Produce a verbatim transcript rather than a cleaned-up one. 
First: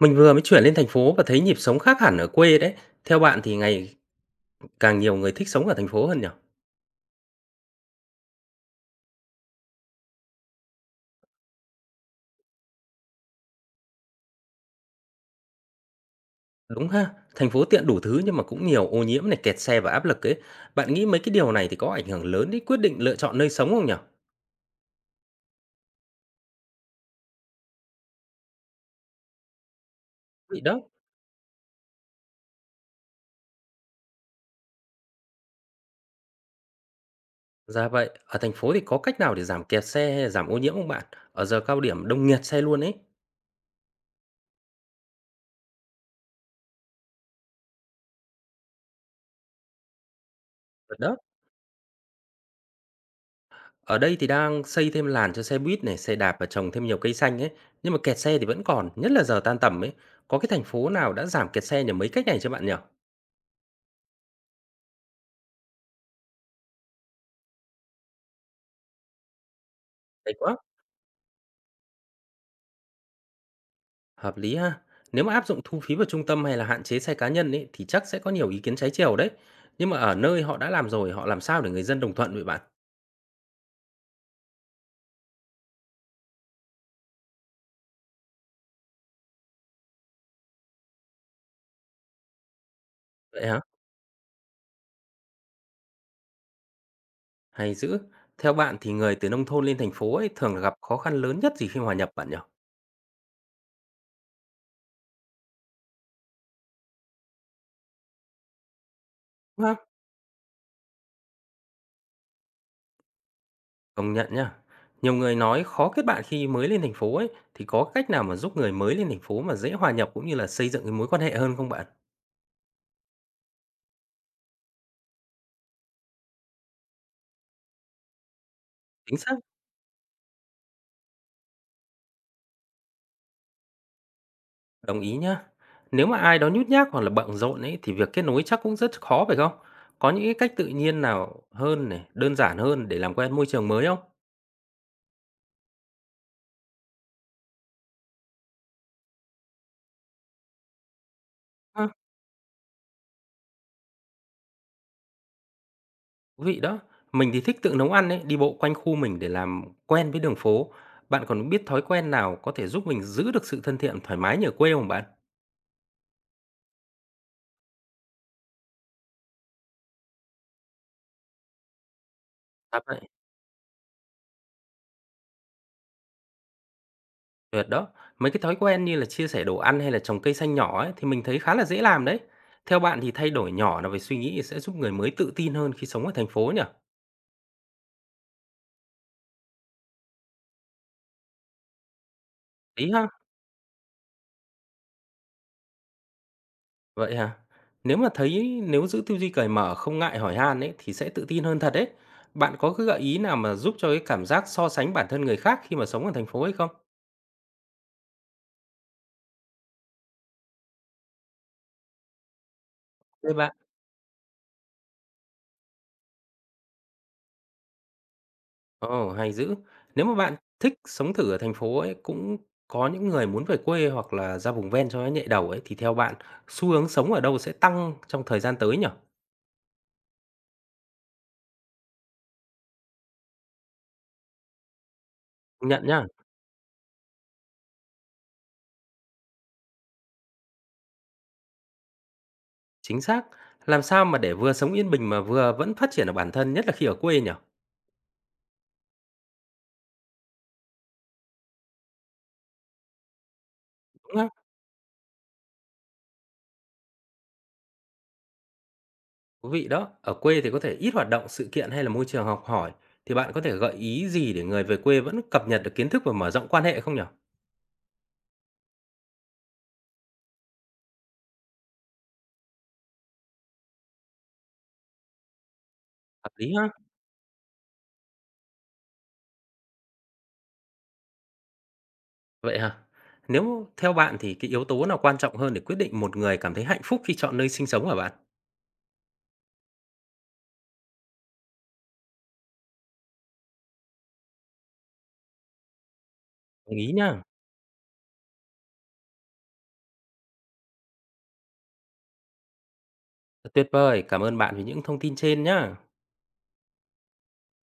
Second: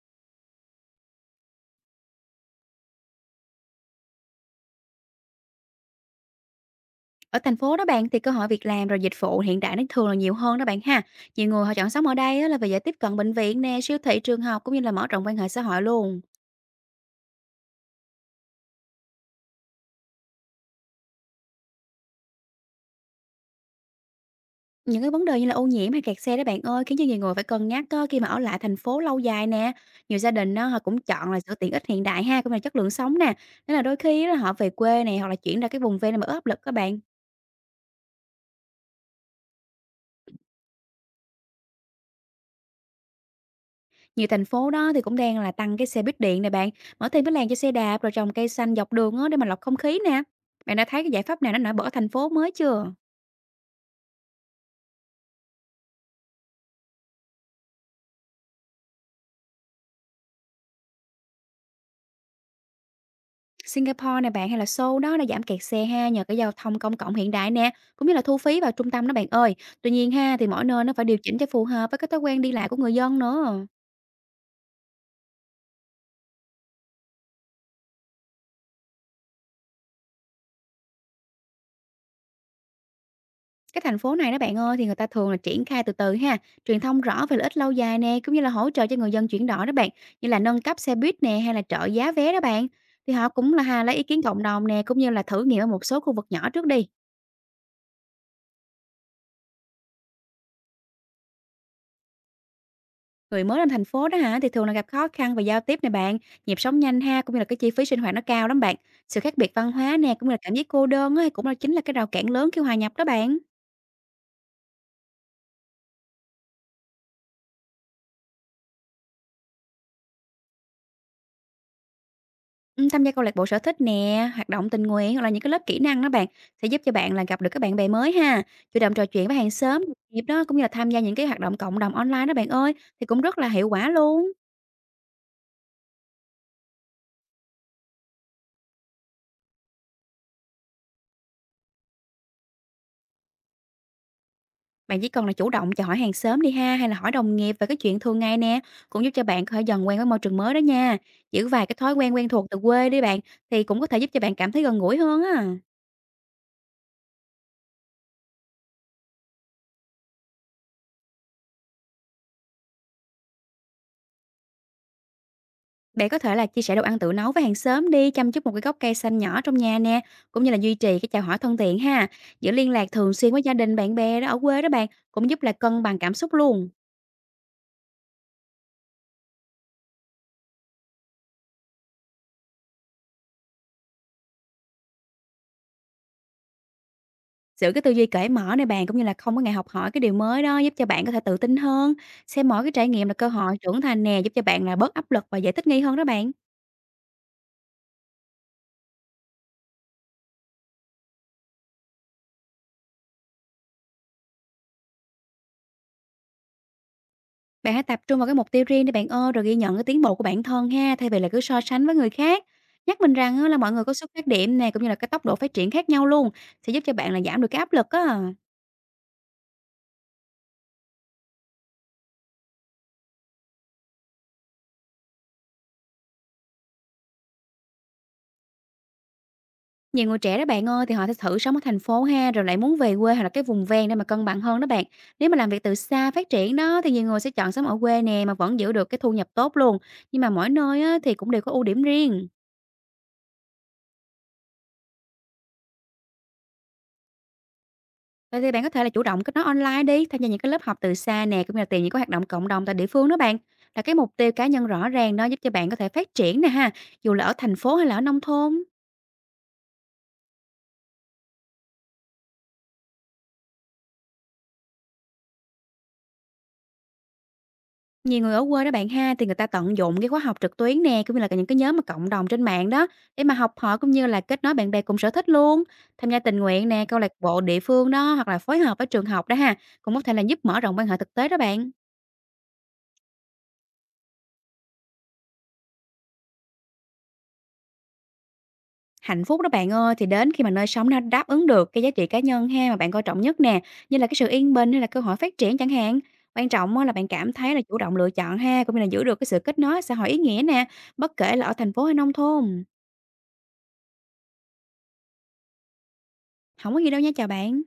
Mình vừa mới chuyển lên thành phố và thấy nhịp sống khác hẳn ở quê đấy. Theo bạn thì ngày càng nhiều người thích sống ở thành phố hơn nhỉ? Ở thành phố đó bạn thì cơ hội việc làm rồi dịch vụ hiện đại nó thường là nhiều hơn đó bạn ha. Nhiều người họ chọn sống ở đây á, là vì dễ tiếp cận bệnh viện nè, siêu thị, trường học cũng như là mở rộng quan hệ xã hội luôn. Đúng ha, thành phố tiện đủ thứ nhưng mà cũng nhiều ô nhiễm này, kẹt xe và áp lực ấy. Bạn nghĩ mấy cái điều này thì có ảnh hưởng lớn đến quyết định lựa chọn nơi sống không nhỉ? Những cái vấn đề như là ô nhiễm hay kẹt xe đó bạn ơi khiến cho nhiều người phải cân nhắc á, khi mà ở lại thành phố lâu dài nè. Nhiều gia đình Vậy á, họ đó. cũng chọn là sự tiện ích hiện đại ha, cũng là chất lượng sống nè. Nên là đôi khi á, là họ về quê nè hoặc là chuyển ra cái vùng ven này mà áp lực các bạn. Dạ vậy, ở thành phố thì có cách nào để giảm kẹt xe hay giảm ô nhiễm không bạn? Ở giờ cao điểm đông nghẹt xe luôn ấy. Nhiều thành phố đó thì cũng đang là tăng cái xe buýt điện này bạn, mở thêm cái làn cho xe đạp, rồi trồng cây xanh dọc đường á để mà lọc không khí nè. Bạn đã Thật thấy cái đó. giải pháp nào nó nổi bật ở thành phố mới chưa? Ở đây thì đang xây thêm làn cho xe buýt này, xe đạp và trồng thêm nhiều cây xanh ấy. Nhưng mà kẹt xe thì vẫn còn, nhất là giờ tan tầm ấy. Có cái thành phố nào đã giảm kẹt xe nhờ mấy cách này cho bạn nhỉ? Singapore này bạn hay là Seoul đó đã giảm kẹt xe ha, nhờ cái giao thông công cộng hiện đại nè, cũng như là thu phí vào trung tâm đó bạn ơi. Tuy nhiên Hay ha, thì quá, mỗi nơi nó phải điều chỉnh cho phù hợp với cái thói quen đi lại của người dân nữa. hợp lý ha. Nếu mà áp dụng thu phí vào trung tâm hay là hạn chế xe cá nhân ấy thì chắc sẽ có nhiều ý kiến trái chiều đấy. Nhưng mà ở nơi họ đã làm rồi, họ làm sao để người dân đồng thuận vậy bạn? Cái thành phố này đó bạn ơi, thì người ta thường là triển khai từ từ ha, truyền thông rõ về lợi ích lâu dài nè, cũng như là hỗ trợ cho người dân chuyển đổi đó bạn, như là nâng cấp xe buýt nè hay là trợ giá vé đó bạn. Thì họ Vậy cũng hả? là ha, lấy ý kiến cộng đồng nè, cũng như là thử nghiệm ở một số khu vực nhỏ trước đi. Hay dữ. Theo bạn thì người từ nông thôn lên thành phố ấy thường gặp khó khăn lớn nhất gì khi hòa nhập bạn nhỉ? Người mới lên thành phố đó hả, thì thường là gặp khó khăn về giao tiếp nè bạn, nhịp sống nhanh ha, cũng như là cái chi phí sinh hoạt nó cao lắm bạn. Sự khác biệt Đúng văn không? hóa nè, cũng như là cảm giác cô đơn á, cũng là chính là cái rào cản lớn khi hòa nhập đó bạn. Công nhận nhá. Nhiều người nói khó kết bạn khi mới lên thành phố ấy, thì có cách nào mà giúp người mới lên thành phố mà dễ hòa nhập cũng như là xây dựng cái mối quan hệ hơn không bạn? Ừm, tham gia câu lạc bộ sở thích nè, hoạt động tình nguyện hoặc là những cái lớp kỹ năng đó bạn, sẽ giúp cho bạn là gặp được các bạn bè mới ha. Chủ động trò Chính chuyện xác. với hàng xóm, đồng nghiệp đó, cũng như là tham gia những cái hoạt động cộng đồng online đó bạn ơi, thì cũng rất là hiệu quả luôn. Đồng ý nhá. Nếu mà ai đó nhút nhát hoặc là bận rộn ấy thì việc kết nối chắc cũng rất khó phải không? Có những cái cách tự nhiên nào hơn này, đơn giản hơn để làm quen môi trường mới không? Bạn chỉ cần là chủ động chào hỏi hàng xóm đi ha, hay là hỏi đồng nghiệp về cái chuyện thường ngày nè, cũng giúp cho bạn có thể dần quen với môi trường mới đó nha. Giữ vài cái À, thói quen quen thuộc từ quê đi bạn, thì cũng có thể giúp cho bạn cảm thấy gần gũi hơn á. thú vị đó. Mình thì thích tự nấu ăn ấy, đi bộ quanh khu mình để làm quen với đường phố. Bạn còn biết thói quen nào có thể giúp mình giữ được sự thân thiện thoải mái như ở quê không bạn? Bạn có thể là chia sẻ đồ ăn tự nấu với hàng xóm đi, chăm chút một cái gốc cây xanh nhỏ trong nhà nè, cũng như là duy trì cái chào hỏi thân thiện ha. Giữ liên À, lạc vậy. thường xuyên với gia đình, bạn bè đó ở quê đó bạn, cũng giúp là cân bằng cảm xúc luôn. Tuyệt đó. Mấy cái thói quen như là chia sẻ đồ ăn hay là trồng cây xanh nhỏ ấy thì mình thấy khá là dễ làm đấy. Theo bạn thì thay đổi nhỏ là về suy nghĩ sẽ giúp người mới tự tin hơn khi sống ở thành phố nhỉ? Giữ cái tư duy cởi mở này bạn, cũng như là không có ngại học hỏi cái điều mới đó, giúp cho bạn có thể tự tin hơn. Xem mỗi cái trải Ý ha. nghiệm là cơ hội trưởng thành nè, giúp cho bạn là bớt áp lực và dễ thích nghi hơn đó bạn. Vậy hả? Nếu mà thấy nếu giữ tư duy cởi mở, không ngại hỏi han ấy thì sẽ tự tin hơn thật đấy. Bạn có cái gợi ý nào mà giúp cho cái cảm giác so sánh bản thân người khác khi mà sống ở thành phố hay không? Bạn hãy tập trung vào cái mục tiêu riêng để bạn ơi, rồi ghi nhận cái tiến bộ của bản thân ha, thay vì là cứ so sánh với người khác. Nhắc mình Đây rằng á bạn. là mọi người có xuất phát điểm nè, cũng như là cái tốc độ phát triển khác nhau luôn, sẽ giúp cho bạn là giảm được cái áp lực á. Ồ, hay dữ. Nếu mà bạn thích sống thử ở thành phố ấy, cũng có những người muốn về quê hoặc là ra vùng ven cho nó nhẹ đầu ấy, thì theo bạn xu hướng sống ở đâu sẽ tăng trong thời gian tới nhỉ? Nhiều người trẻ đó bạn ơi, thì họ sẽ thử sống ở thành phố ha, rồi lại muốn về quê hoặc là cái vùng ven để mà cân bằng hơn đó bạn. Nếu mà làm việc Công từ nhận nhá, xa phát triển đó, thì nhiều người sẽ chọn sống ở quê nè, mà vẫn giữ được cái thu nhập tốt luôn. Nhưng mà mỗi nơi á, thì cũng đều có ưu điểm riêng. chính xác. Làm sao mà để vừa sống yên bình mà vừa vẫn phát triển ở bản thân, nhất là khi ở quê nhỉ? Vậy thì bạn có thể là chủ động kết nối online đi, tham gia những cái lớp học từ xa nè, cũng như là tìm những cái hoạt động cộng đồng tại địa phương đó bạn. Là cái mục Đúng không? tiêu cá nhân rõ ràng đó giúp cho bạn có thể phát triển nè ha, dù là ở thành phố hay là ở nông thôn. Thú vị đó, ở quê thì có thể ít hoạt động, sự kiện hay là môi trường học hỏi, thì bạn có thể gợi ý gì để người về quê vẫn cập nhật được kiến thức và mở rộng quan hệ không nhỉ? Nhiều người ở quê đó bạn ha, thì người ta tận dụng cái khóa học trực tuyến nè, cũng như là những cái nhóm mà cộng đồng trên mạng đó, để mà học hỏi cũng như là kết nối bạn bè cùng sở thích luôn. Tham gia Hợp tình lý ha? nguyện nè, câu lạc bộ địa phương đó, hoặc là phối hợp với trường học đó ha, cũng có thể là giúp mở rộng quan hệ thực tế đó bạn. Vậy hả? Nếu theo bạn thì cái yếu tố nào quan trọng hơn để quyết định một người cảm thấy hạnh phúc khi chọn nơi sinh sống hả bạn? Hạnh phúc đó bạn ơi, thì đến khi mà nơi sống nó đáp ứng được cái giá trị cá nhân ha, mà bạn coi trọng nhất nè, như là cái sự yên bình hay là cơ hội phát triển chẳng hạn. Quan Đồng trọng á ý là bạn nhá. cảm thấy là chủ động lựa chọn ha, cũng như là giữ được cái sự kết nối xã hội ý nghĩa nè, bất kể là ở thành phố hay nông thôn. Tuyệt vời, cảm ơn bạn vì những thông tin trên nhá. Không có gì đâu nha, chào bạn.